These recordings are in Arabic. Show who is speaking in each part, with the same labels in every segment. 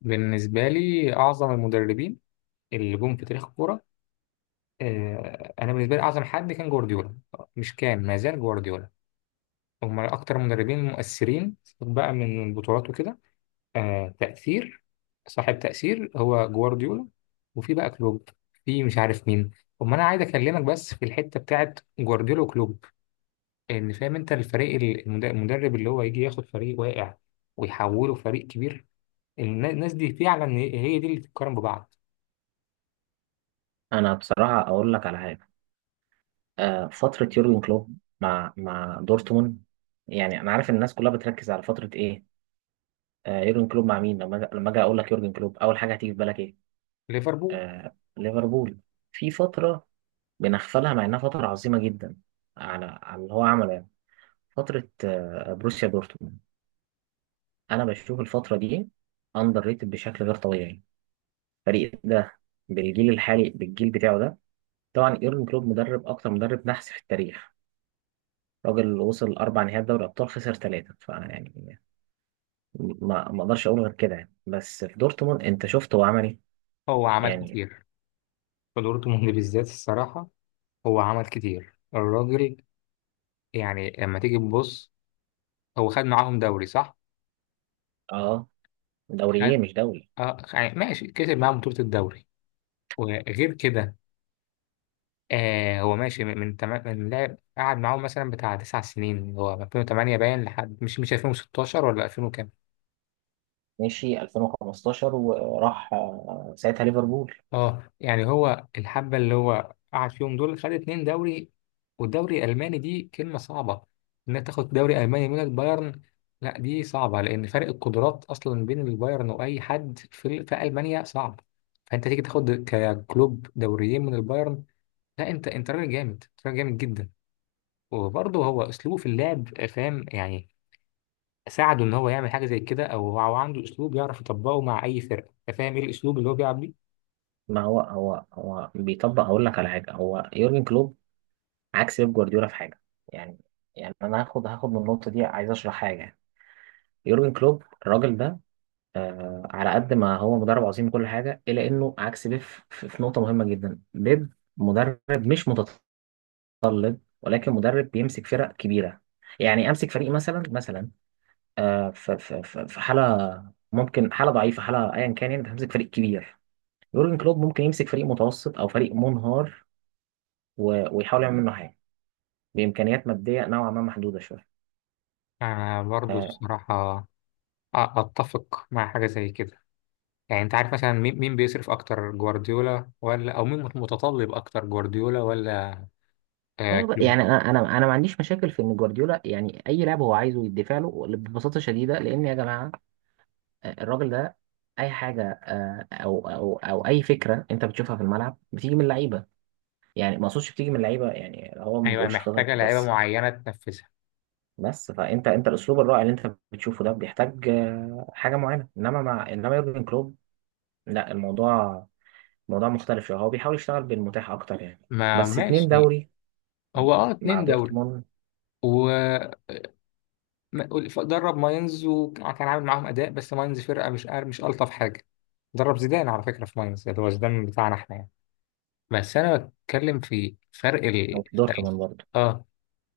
Speaker 1: بالنسبة لي أعظم المدربين اللي جم في تاريخ الكورة. أنا بالنسبة لي أعظم حد كان جوارديولا، مش كان، ما زال جوارديولا. هم أكتر مدربين مؤثرين بقى من البطولات وكده. تأثير، صاحب تأثير هو جوارديولا، وفي بقى كلوب، في مش عارف مين. أما أنا عايز أكلمك بس في الحتة بتاعت جوارديولا وكلوب، إن فاهم أنت الفريق المدرب اللي هو يجي ياخد فريق واقع ويحوله فريق كبير. الناس دي فعلا هي دي اللي تتقارن ببعض.
Speaker 2: انا بصراحه اقول لك على حاجه. فتره يورجن كلوب مع دورتموند. يعني انا عارف الناس كلها بتركز على فتره ايه. يورجن كلوب مع مين. لما اجي اقول لك يورجن كلوب اول حاجه هتيجي في بالك ايه؟
Speaker 1: ليفربول.
Speaker 2: ليفربول. في فتره بنغفلها مع انها فتره عظيمه جدا، على اللي هو عمله يعني. فتره بروسيا دورتموند. انا بشوف الفتره دي اندر ريتد بشكل غير طبيعي. الفريق ده بالجيل الحالي، بالجيل بتاعه ده. طبعا يورجن كلوب مدرب، اكتر مدرب نحس في التاريخ. راجل وصل أربع نهائيات دوري أبطال، خسر ثلاثة فيعني. ما أقدرش أقول غير كده يعني. بس في دورتموند أنت شفت هو عمل إيه.
Speaker 1: هو عمل
Speaker 2: يعني
Speaker 1: كتير. في دورتموند بالذات الصراحة، هو عمل كتير الراجل. يعني لما تيجي تبص، هو خد معاهم دوري صح؟
Speaker 2: أه، دوريين
Speaker 1: خد.
Speaker 2: مش دوري.
Speaker 1: آه يعني ماشي، كسب معاهم بطولة الدوري وغير كده. آه، هو ماشي من لعب، قعد معاهم مثلا بتاع تسع سنين، اللي هو من 2008 باين لحد مش 2016 ولا 2000.
Speaker 2: مشي 2015 وراح، ساعتها ليفربول.
Speaker 1: اه يعني هو الحبة اللي هو قعد فيهم دول خد اتنين دوري. والدوري الألماني دي كلمة صعبة، إنك تاخد دوري ألماني من البايرن. لا دي صعبة، لأن فرق القدرات أصلا بين البايرن وأي حد في ألمانيا صعب. فأنت تيجي تاخد ككلوب دوريين من البايرن، لا أنت راجل جامد، أنت راجل جامد جدا. وبرضه هو أسلوبه في اللعب، فاهم يعني، ساعده إن هو يعمل حاجة زي كده، أو هو عنده أسلوب يعرف يطبقه مع أي فرقة. فاهم إيه الأسلوب اللي هو بيلعب بيه؟
Speaker 2: ما هو بيطبق، هقول لك على حاجة. هو يورجن كلوب عكس بيب جوارديولا في حاجة. يعني يعني أنا هاخد من النقطة دي، عايز أشرح حاجة. يورجن كلوب الراجل ده، على قد ما هو مدرب عظيم وكل حاجه الا انه عكس بيب في نقطه مهمه جدا. بيب مدرب، مش متطلب، ولكن مدرب بيمسك فرق كبيره. يعني امسك فريق مثلا مثلا، في حاله، ممكن حاله ضعيفه، حاله ايا كان يعني. بتمسك فريق كبير. يورجن كلوب ممكن يمسك فريق متوسط او فريق منهار، ويحاول يعمل منه حاجه بامكانيات ماديه نوعا ما محدوده شويه.
Speaker 1: أنا برضه
Speaker 2: آه،
Speaker 1: الصراحة اتفق مع حاجه زي كده. يعني انت عارف مثلا مين بيصرف اكتر، جوارديولا ولا، او مين متطلب اكتر، جوارديولا ولا. آه
Speaker 2: ايوه بقى،
Speaker 1: كلوب.
Speaker 2: يعني انا ما عنديش مشاكل في ان جوارديولا، يعني اي لاعب هو عايزه يدفع له ببساطه شديده، لان يا جماعه الراجل ده اي حاجه، او اي فكره انت بتشوفها في الملعب بتيجي من اللعيبه. يعني ما اقصدش بتيجي من اللعيبه، يعني هو ما
Speaker 1: ايوه،
Speaker 2: بيقولش خطط
Speaker 1: محتاجه لعيبه
Speaker 2: بس.
Speaker 1: معينه تنفذها.
Speaker 2: بس فانت، انت الاسلوب الرائع اللي انت بتشوفه ده بيحتاج حاجه معينه، انما مع يورجن كلوب، لا، الموضوع موضوع مختلف شويه. هو بيحاول يشتغل بالمتاح اكتر يعني.
Speaker 1: ما
Speaker 2: بس اتنين
Speaker 1: ماشي.
Speaker 2: دوري
Speaker 1: هو اه
Speaker 2: مع
Speaker 1: اتنين دوري،
Speaker 2: دورتموند
Speaker 1: و درب ماينز، وكان عامل معاهم اداء، بس ماينز فرقه مش الطف حاجه. درب زيدان على فكره في ماينز، اللي هو زيدان بتاعنا احنا يعني. بس انا بتكلم في فرق
Speaker 2: او في
Speaker 1: ال-
Speaker 2: دورتموند برضه.
Speaker 1: اه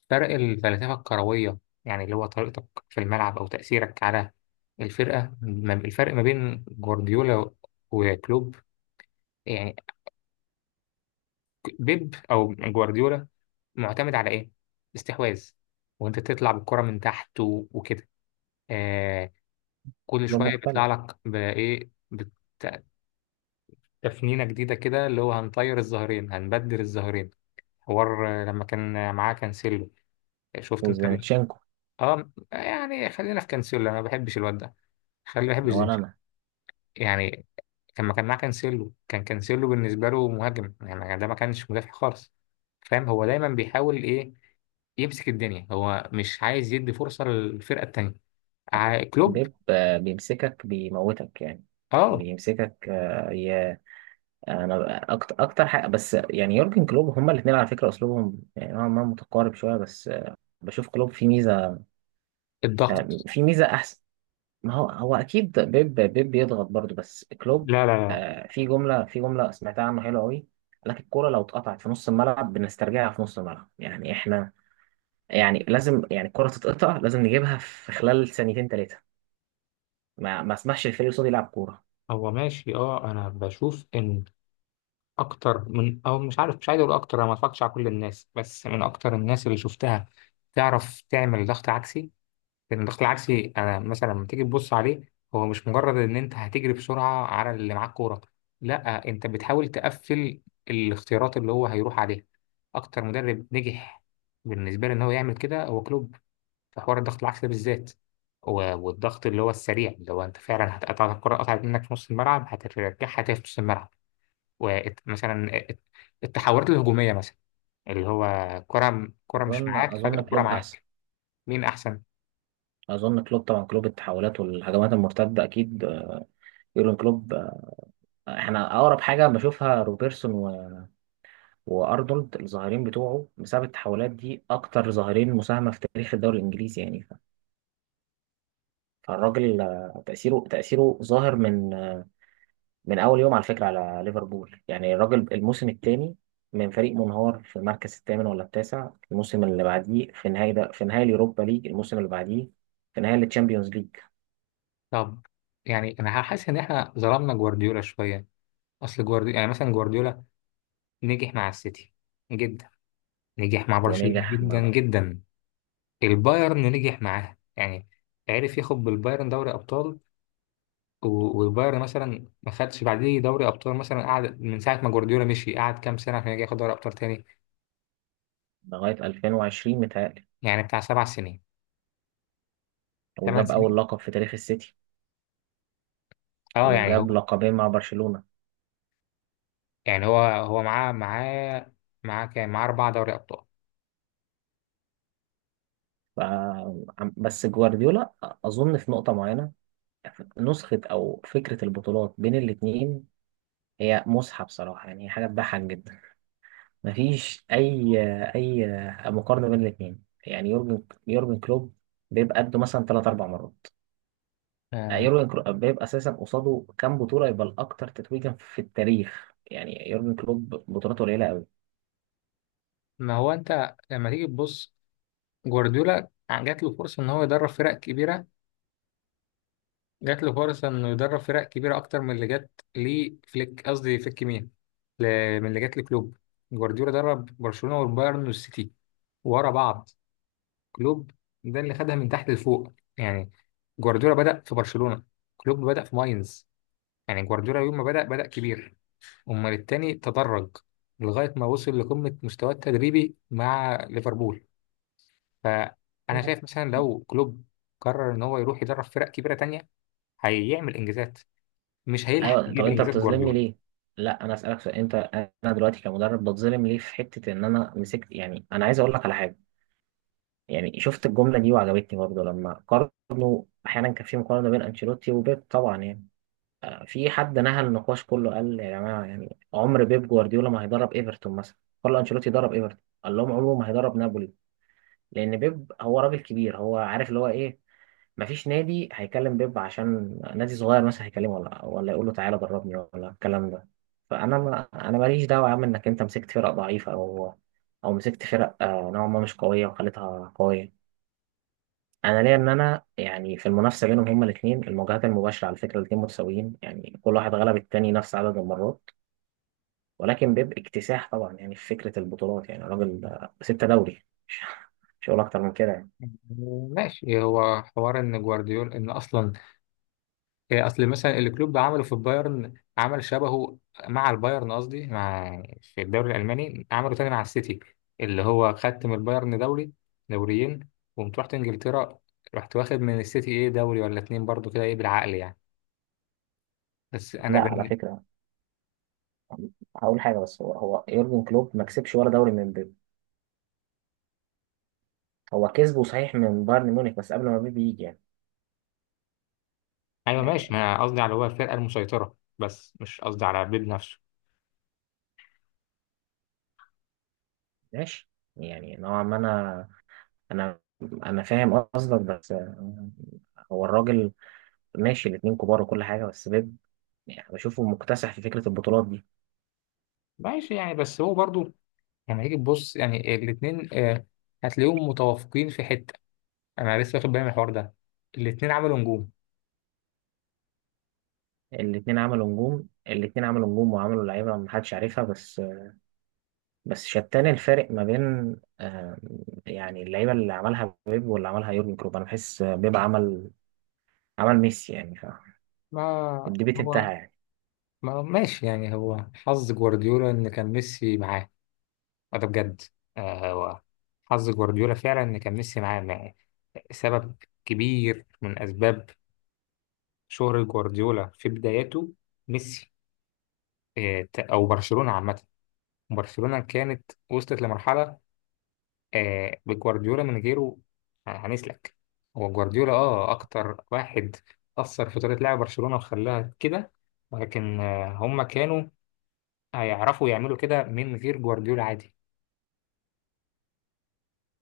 Speaker 1: فرق الفلسفة الكروية، يعني اللي هو طريقتك في الملعب أو تأثيرك على الفرق ما بين جوارديولا وكلوب. يعني بيب أو جوارديولا معتمد على إيه؟ استحواذ، وأنت تطلع بالكرة من تحت وكده. آه، كل
Speaker 2: ده
Speaker 1: شوية
Speaker 2: مختلف.
Speaker 1: بيطلع لك تفنينة جديدة كده، اللي هو هنطير الظهرين، هنبدل الظهرين. حوار لما كان معاه كانسيلو، شفت أنت
Speaker 2: وزينتشينكو.
Speaker 1: اه يعني خلينا في كانسيلو، أنا ما بحبش الواد ده، خلي بحب
Speaker 2: هو
Speaker 1: زيزو.
Speaker 2: انا
Speaker 1: يعني كان ما كان معاه كانسيلو، كان كانسيلو بالنسبة له مهاجم، يعني ده ما كانش مدافع خالص. فاهم هو دايما بيحاول ايه؟ يمسك الدنيا، هو مش عايز يدي فرصة للفرقة التانية. كلوب.
Speaker 2: بيب بيمسكك بيموتك يعني.
Speaker 1: اه
Speaker 2: بيمسكك. انا اكتر حاجه، بس يعني يورجن كلوب هما الاثنين على فكره اسلوبهم يعني نوعا ما متقارب شويه. بس بشوف كلوب فيه ميزه،
Speaker 1: الضغط.
Speaker 2: في ميزه احسن. ما هو هو اكيد بيب بيضغط برضه، بس كلوب،
Speaker 1: لا لا لا.
Speaker 2: في جمله، في جمله سمعتها عنه حلوه قوي. قال لك الكوره لو اتقطعت في نص الملعب بنسترجعها في نص الملعب. يعني احنا يعني لازم، يعني الكوره تتقطع لازم نجيبها في خلال ثانيتين ثلاثه. ما اسمحش الفريق اللي قصادي يلعب كوره.
Speaker 1: هو ماشي، انا بشوف ان اكتر من، مش عارف، مش عايز اقول اكتر، انا ما اتفرجتش على كل الناس، بس من اكتر الناس اللي شفتها تعرف تعمل ضغط عكسي. لكن الضغط العكسي انا مثلا لما تيجي تبص عليه، هو مش مجرد ان انت هتجري بسرعه على اللي معاك كوره، لا انت بتحاول تقفل الاختيارات اللي هو هيروح عليها. اكتر مدرب نجح بالنسبه لي ان هو يعمل كده هو كلوب، في حوار الضغط العكسي ده بالذات، والضغط اللي هو السريع، اللي هو انت فعلا هتقطع الكره، قطعت منك في نص الملعب هترجعها تاني في نص الملعب. ومثلا التحولات الهجوميه مثلا، اللي هو كره كره مش
Speaker 2: اظن
Speaker 1: معاك فجاه
Speaker 2: اظن
Speaker 1: كره
Speaker 2: كلوب احسن.
Speaker 1: معاك. مين احسن؟
Speaker 2: اظن كلوب طبعا، كلوب التحولات والهجمات المرتده اكيد. يورجن كلوب. احنا اقرب حاجه بشوفها روبرتسون وارنولد، الظاهرين بتوعه بسبب التحولات دي، اكتر ظاهرين مساهمه في تاريخ الدوري الانجليزي يعني. فالراجل، تاثيره ظاهر من اول يوم على فكره، على ليفربول. يعني الراجل الموسم الثاني، من فريق منهار في المركز الثامن ولا التاسع، الموسم اللي بعديه في نهائي، ده في نهائي اليوروبا ليج، الموسم اللي بعديه في نهائي التشامبيونز ليج.
Speaker 1: طب، يعني انا حاسس ان احنا ظلمنا جوارديولا شويه. اصل جوارديولا يعني مثلا، جوارديولا نجح مع السيتي جدا، نجح مع برشلونه
Speaker 2: ونجح م-
Speaker 1: جدا جدا، البايرن نجح معاه يعني، عرف ياخد بالبايرن دوري ابطال، والبايرن مثلا ما خدش بعديه دوري ابطال مثلا، قعد من ساعه ما جوارديولا مشي قعد كام سنه عشان يجي ياخد دوري ابطال تاني.
Speaker 2: لغايه 2020 متهيألي.
Speaker 1: يعني بتاع سبع سنين، ثمان
Speaker 2: وجاب اول
Speaker 1: سنين.
Speaker 2: لقب في تاريخ السيتي،
Speaker 1: اه يعني هو
Speaker 2: وجاب لقبين مع برشلونه.
Speaker 1: يعني هو هو معاه، معاه كام؟ معاه اربع دوري ابطال.
Speaker 2: ف- بس جوارديولا، أظن في نقطة معينة، نسخة أو فكرة البطولات بين الاتنين هي مصحة بصراحة، يعني حاجة تضحك جدا. مفيش أي مقارنة بين الاتنين. يعني يورجن كلوب بيبقى قده مثلا تلات أربع مرات.
Speaker 1: آه.
Speaker 2: يورجن كلوب بيبقى أساسا قصاده كام بطولة يبقى الأكتر تتويجا في التاريخ، يعني يورجن كلوب بطولاته قليلة
Speaker 1: ما هو انت لما تيجي تبص، جوارديولا جات له فرصة إن هو يدرب فرق كبيرة، جات له فرصة إنه يدرب فرق كبيرة أكتر من اللي جات لفليك، قصدي فليك مين، ل- من اللي جات لكلوب. جوارديولا درب برشلونة والبايرن والسيتي ورا بعض. كلوب ده اللي خدها من تحت لفوق يعني. جوارديولا بدأ في برشلونة، كلوب بدأ في ماينز. يعني جوارديولا يوم ما بدأ، بدأ كبير، أمال التاني تدرج لغاية ما وصل لقمة مستواه التدريبي مع ليفربول. فانا شايف مثلا
Speaker 2: أوي.
Speaker 1: لو كلوب قرر ان هو يروح يدرب فرق كبيره تانية، هيعمل انجازات، مش هيلحق
Speaker 2: ايوه، طب
Speaker 1: يجيب
Speaker 2: انت
Speaker 1: انجازات
Speaker 2: بتظلمني
Speaker 1: جوارديولا.
Speaker 2: ليه؟ لا انا اسالك سؤال انت. انا دلوقتي كمدرب بتظلم ليه في حته ان انا مسكت؟ يعني انا عايز اقول لك على حاجه. يعني شفت الجمله دي وعجبتني برضه، لما قارنوا احيانا كان في مقارنه بين انشيلوتي وبيب، طبعا يعني. في حد نهى النقاش كله، قال يا جماعه، يعني عمر بيب جوارديولا ما هيدرب ايفرتون مثلا. كارلو انشيلوتي درب ايفرتون. قال لهم عمره ما هيدرب نابولي، لان بيب هو راجل كبير، هو عارف اللي هو ايه. مفيش نادي هيكلم بيب عشان نادي صغير، مثلا هيكلمه ولا يقول له تعالى دربني، ولا الكلام ده. فانا، ما انا ماليش دعوه يا عم انك انت مسكت فرق ضعيفه، او مسكت فرق نوعا ما مش قويه وخليتها قويه. انا ليا ان انا يعني في المنافسه بينهم هما الاثنين، المواجهات المباشره على فكره الاثنين متساويين، يعني كل واحد غلب التاني نفس عدد المرات. ولكن بيب اكتساح طبعا، يعني في فكره البطولات، يعني راجل ستة دوري مش هقول اكتر من كده يعني.
Speaker 1: ماشي، هو حوار ان جوارديولا، ان اصلا إيه، اصل مثلا اللي كلوب عمله في البايرن عمل شبهه مع البايرن، قصدي مع، في الدوري الالماني، عمله تاني مع السيتي، اللي هو خدت من البايرن دوري، دوريين، وقمت رحت انجلترا، رحت واخد من السيتي ايه، دوري ولا اتنين برضو كده، ايه بالعقل يعني. بس انا
Speaker 2: لا، على فكره، هقول حاجه بس. هو يورجن كلوب ما كسبش ولا دوري من بيب. هو كسبه صحيح من بايرن ميونخ، بس قبل ما بيب يجي يعني.
Speaker 1: ايوه ماشي،
Speaker 2: آه،
Speaker 1: ما أنا قصدي على هو الفرقه المسيطره بس، مش قصدي على بيب نفسه.
Speaker 2: ماشي، يعني نوعا ما انا، انا انا فاهم قصدك. بس هو الراجل، ماشي، الاتنين كبار وكل حاجه، بس بيب يعني بشوفه مكتسح في فكره البطولات دي.
Speaker 1: ماشي يعني، بس هو برضو لما هيجي تبص يعني الاثنين، هتلاقيهم متوافقين في حته. انا لسه واخد بالي من الحوار ده، الاثنين عملوا نجوم.
Speaker 2: الاتنين عملوا نجوم. الاتنين عملوا نجوم، وعملوا لعيبه ما حدش عارفها. بس شتان الفارق ما بين، آه، يعني اللعيبه اللي عملها بيب واللي عملها يورجن كلوب، انا بحس بيب عمل ميسي، يعني فاهم؟
Speaker 1: ما
Speaker 2: الديبيت
Speaker 1: هو
Speaker 2: انتهى يعني.
Speaker 1: ما ماشي، يعني هو حظ جوارديولا ان كان ميسي معاه، وده بجد. هو حظ جوارديولا فعلا ان كان ميسي معاه سبب كبير من اسباب شهرة جوارديولا في بداياته، ميسي. او برشلونه عامه، برشلونة كانت وصلت لمرحلة بجوارديولا من غيره هنسلك. هو جوارديولا أكتر واحد أثر في طريقة لعب برشلونة وخلاها كده، ولكن هم كانوا هيعرفوا يعملوا كده من غير جوارديولا عادي.